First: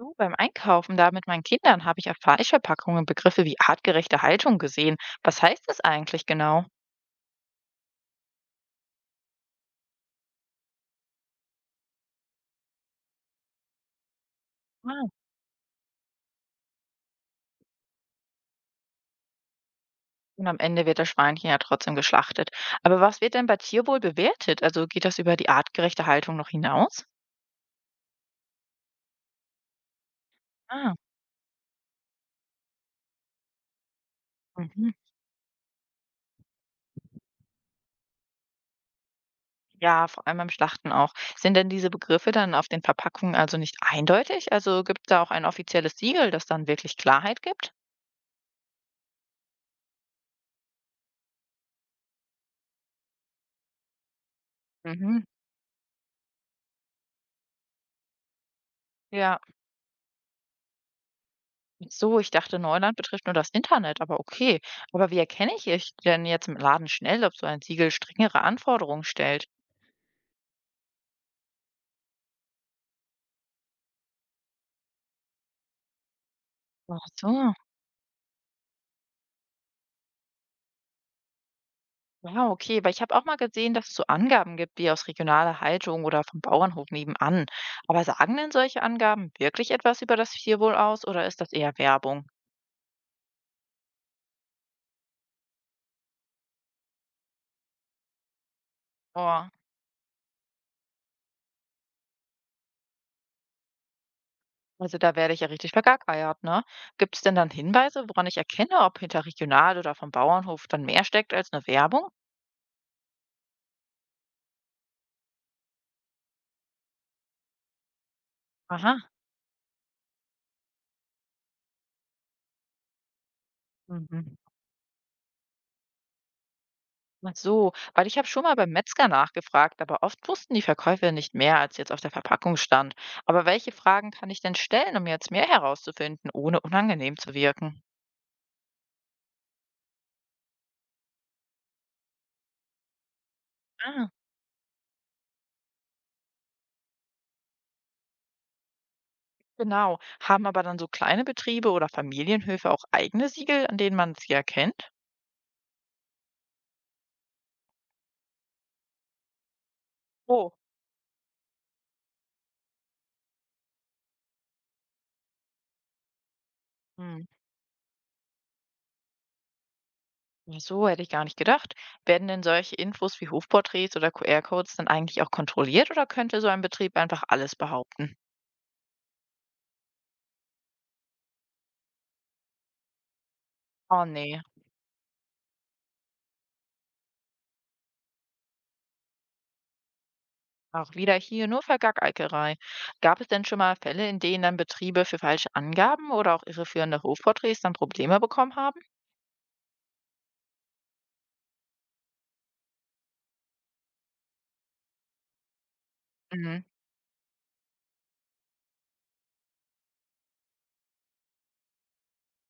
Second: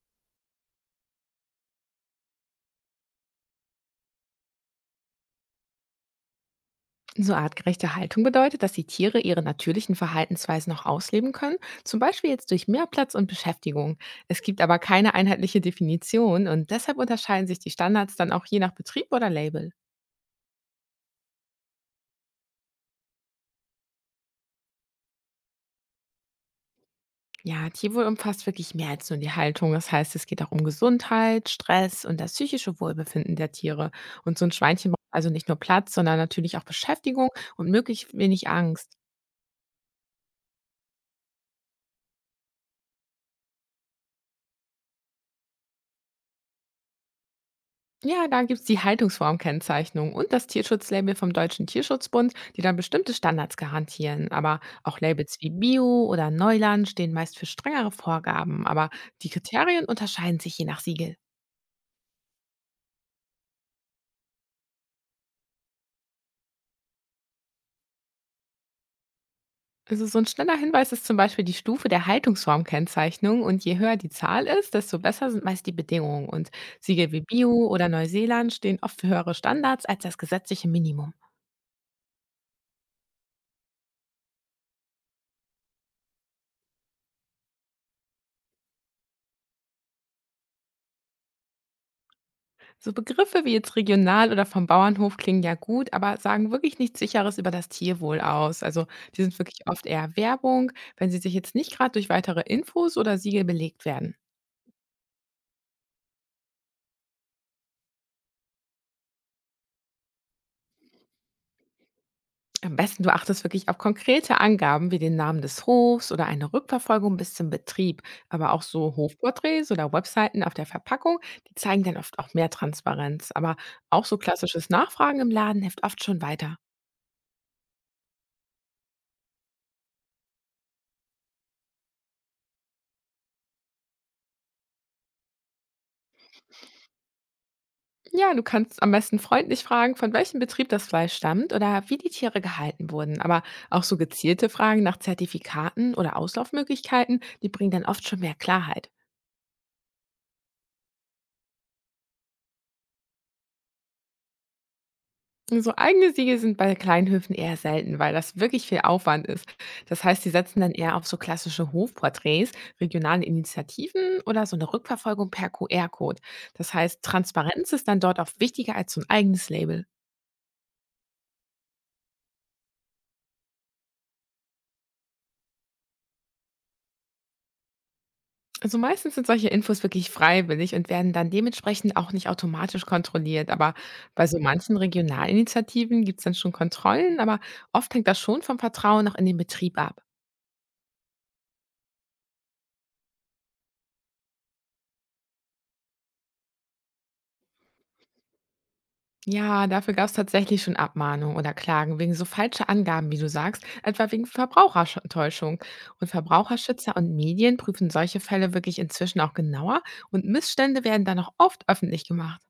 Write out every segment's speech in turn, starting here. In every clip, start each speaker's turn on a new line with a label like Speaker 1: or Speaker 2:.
Speaker 1: Du, beim Einkaufen da mit meinen Kindern habe ich auf Fleischverpackungen Begriffe wie artgerechte Haltung gesehen. Was heißt das eigentlich genau?
Speaker 2: So artgerechte Haltung bedeutet, dass die Tiere ihre natürlichen Verhaltensweisen noch ausleben können, zum Beispiel jetzt durch mehr Platz und Beschäftigung. Es gibt aber
Speaker 1: Ah.
Speaker 2: keine einheitliche Definition und deshalb unterscheiden sich die Standards dann auch je nach Betrieb oder Label.
Speaker 1: Und am Ende wird das Schweinchen ja trotzdem geschlachtet. Aber was wird denn bei Tierwohl bewertet? Also geht das über die artgerechte Haltung noch hinaus?
Speaker 2: Ja, Tierwohl umfasst wirklich mehr als nur die Haltung. Das heißt, es geht auch um
Speaker 1: Ah,
Speaker 2: Gesundheit, Stress und das psychische Wohlbefinden der Tiere. Und so ein Schweinchen
Speaker 1: mhm.
Speaker 2: braucht also nicht nur Platz, sondern natürlich auch Beschäftigung und möglichst wenig Angst.
Speaker 1: Ja, vor allem beim Schlachten auch. Sind denn diese Begriffe dann auf den Verpackungen also nicht eindeutig? Also gibt es da auch ein offizielles Siegel, das dann wirklich Klarheit gibt?
Speaker 2: Ja, da gibt's die Haltungsformkennzeichnung und das Tierschutzlabel vom Deutschen Tierschutzbund, die dann bestimmte Standards garantieren. Aber auch
Speaker 1: Mhm.
Speaker 2: Labels wie Bio oder Neuland stehen meist für strengere Vorgaben. Aber die
Speaker 1: Ja.
Speaker 2: Kriterien unterscheiden sich je nach Siegel.
Speaker 1: Ach so, ich dachte, Neuland betrifft nur das Internet, aber okay. Aber wie erkenne ich denn jetzt im Laden schnell, ob so ein Siegel strengere Anforderungen stellt?
Speaker 2: Also so ein schneller Hinweis ist zum Beispiel die Stufe der Haltungsformkennzeichnung und je höher die Zahl ist, desto besser sind meist die Bedingungen. Und
Speaker 1: Ach
Speaker 2: Siegel wie
Speaker 1: so,
Speaker 2: Bio oder Neuseeland stehen oft für höhere Standards als das gesetzliche Minimum.
Speaker 1: ja, okay. Aber ich habe auch mal gesehen, dass es so Angaben gibt, wie aus regionaler Haltung oder vom Bauernhof nebenan. Aber sagen denn solche Angaben wirklich etwas über das Tierwohl aus oder ist das eher Werbung?
Speaker 2: So Begriffe wie jetzt regional oder vom Bauernhof klingen ja gut, aber sagen wirklich nichts Sicheres über das Tierwohl aus. Also die sind
Speaker 1: Oh,
Speaker 2: wirklich oft eher Werbung, wenn sie sich jetzt nicht gerade durch weitere Infos oder Siegel belegt werden.
Speaker 1: also da werde ich ja richtig vergackeiert, ne? Gibt es denn dann Hinweise, woran ich erkenne, ob hinter regional oder vom Bauernhof dann mehr steckt als eine Werbung?
Speaker 2: Am besten du achtest wirklich auf konkrete Angaben wie den Namen des Hofs oder eine Rückverfolgung bis zum Betrieb. Aber auch so
Speaker 1: Aha.
Speaker 2: Hofporträts oder Webseiten auf der Verpackung, die zeigen dann oft auch mehr Transparenz. Aber auch so
Speaker 1: Mhm.
Speaker 2: klassisches Nachfragen im Laden hilft oft schon weiter.
Speaker 1: Ach so, weil ich habe schon mal beim Metzger nachgefragt, aber oft wussten die Verkäufer nicht mehr, als jetzt auf der Verpackung stand. Aber welche Fragen kann ich denn stellen, um jetzt mehr herauszufinden, ohne unangenehm zu wirken?
Speaker 2: Ja, du kannst am besten freundlich fragen, von welchem Betrieb das Fleisch stammt oder wie die Tiere gehalten wurden. Aber auch so
Speaker 1: Ah,
Speaker 2: gezielte Fragen nach Zertifikaten oder Auslaufmöglichkeiten, die bringen dann oft schon mehr Klarheit.
Speaker 1: genau. Haben aber dann so kleine Betriebe oder Familienhöfe auch eigene Siegel, an denen man sie erkennt?
Speaker 2: Und so eigene Siegel sind bei Kleinhöfen eher selten, weil das wirklich viel Aufwand ist. Das heißt, sie
Speaker 1: Oh,
Speaker 2: setzen dann eher auf so klassische Hofporträts, regionale Initiativen oder so eine Rückverfolgung per QR-Code. Das heißt,
Speaker 1: hm.
Speaker 2: Transparenz ist dann dort oft wichtiger als so ein eigenes Label.
Speaker 1: Ja, so hätte ich gar nicht gedacht. Werden denn solche Infos wie Hofporträts oder QR-Codes dann eigentlich auch kontrolliert oder könnte so ein Betrieb einfach alles behaupten?
Speaker 2: Also meistens sind solche Infos wirklich freiwillig und werden dann dementsprechend auch nicht automatisch kontrolliert. Aber
Speaker 1: Oh
Speaker 2: bei so
Speaker 1: nee.
Speaker 2: manchen Regionalinitiativen gibt es dann schon Kontrollen, aber oft hängt das schon vom Vertrauen noch in den Betrieb ab.
Speaker 1: Auch wieder hier nur Vergackerei. Gab es denn schon mal Fälle, in denen dann Betriebe für falsche Angaben oder auch irreführende Hofporträts dann Probleme bekommen haben?
Speaker 2: Ja, dafür gab es tatsächlich schon Abmahnungen oder Klagen wegen so falscher Angaben, wie du sagst, etwa wegen Verbrauchertäuschung. Und
Speaker 1: Mhm.
Speaker 2: Verbraucherschützer und Medien prüfen solche Fälle wirklich inzwischen auch genauer und Missstände werden dann auch oft öffentlich gemacht.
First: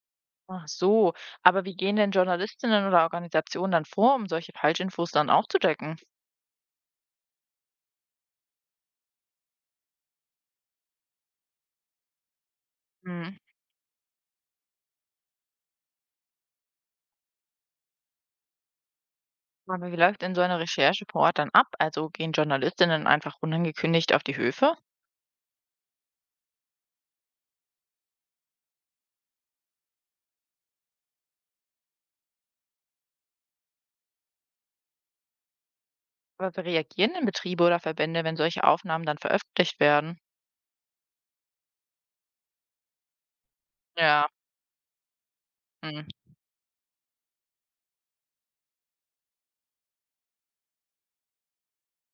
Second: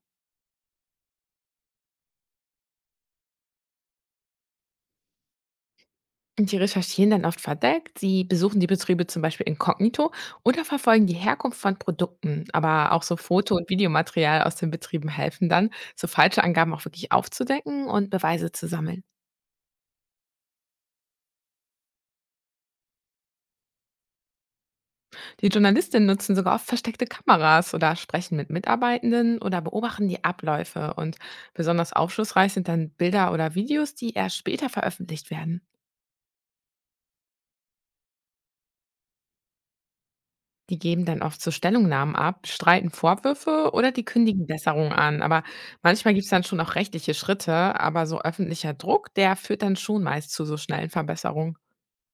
Speaker 1: Ach so, aber wie gehen denn Journalistinnen oder Organisationen dann vor, um solche Falschinfos dann aufzudecken?
Speaker 2: Und die recherchieren dann oft verdeckt. Sie besuchen die Betriebe zum Beispiel inkognito oder verfolgen die Herkunft von Produkten. Aber auch so
Speaker 1: Mhm.
Speaker 2: Foto- und Videomaterial aus den Betrieben helfen dann, so falsche Angaben auch wirklich aufzudecken und Beweise zu sammeln.
Speaker 1: Aber wie läuft denn so eine Recherche vor Ort dann ab? Also gehen Journalistinnen einfach unangekündigt auf die Höfe?
Speaker 2: Die Journalistinnen nutzen sogar oft versteckte Kameras oder sprechen mit Mitarbeitenden oder beobachten die Abläufe. Und besonders aufschlussreich sind dann Bilder oder Videos, die erst später veröffentlicht werden.
Speaker 1: Aber wie reagieren denn Betriebe oder Verbände, wenn solche Aufnahmen dann veröffentlicht werden?
Speaker 2: Die geben dann oft so Stellungnahmen ab, streiten Vorwürfe oder die
Speaker 1: Ja.
Speaker 2: kündigen Besserungen an. Aber
Speaker 1: Mhm.
Speaker 2: manchmal gibt es dann schon auch rechtliche Schritte, aber so öffentlicher Druck, der führt dann schon meist zu so schnellen Verbesserungen.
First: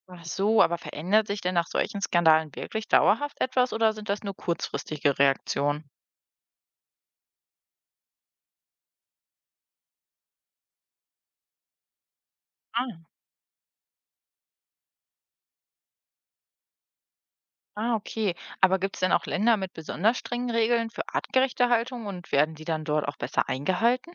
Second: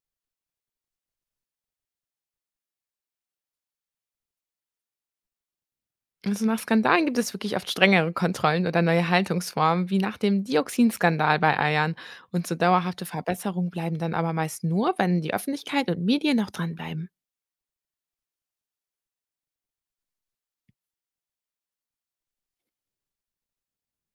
Speaker 1: Ach so, aber verändert sich denn nach solchen Skandalen wirklich dauerhaft etwas oder sind das nur kurzfristige Reaktionen?
Speaker 2: Also nach Skandalen gibt es wirklich oft strengere Kontrollen oder neue Haltungsformen, wie nach dem Dioxinskandal bei Eiern. Und so dauerhafte
Speaker 1: Ah,
Speaker 2: Verbesserungen bleiben dann aber meist nur, wenn die Öffentlichkeit und Medien noch dranbleiben.
Speaker 1: ah, okay. Aber gibt es denn auch Länder mit besonders strengen Regeln für artgerechte Haltung und werden die dann dort auch besser eingehalten?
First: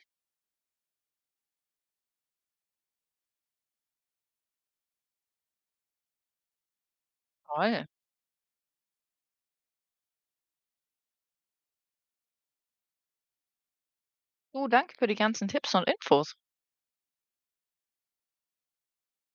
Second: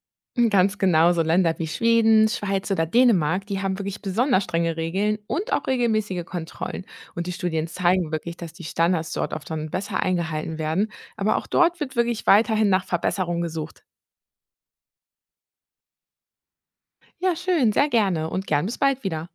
Speaker 2: Ganz genau, so Länder wie Schweden, Schweiz oder Dänemark, die haben wirklich besonders strenge Regeln und auch regelmäßige Kontrollen. Und die Studien
Speaker 1: Toll.
Speaker 2: zeigen wirklich, dass die Standards dort oft dann besser eingehalten werden. Aber auch dort wird wirklich weiterhin nach Verbesserungen gesucht.
Speaker 1: Du, danke für die ganzen Tipps und Infos.
Speaker 2: Ja, schön, sehr gerne und gern bis bald wieder.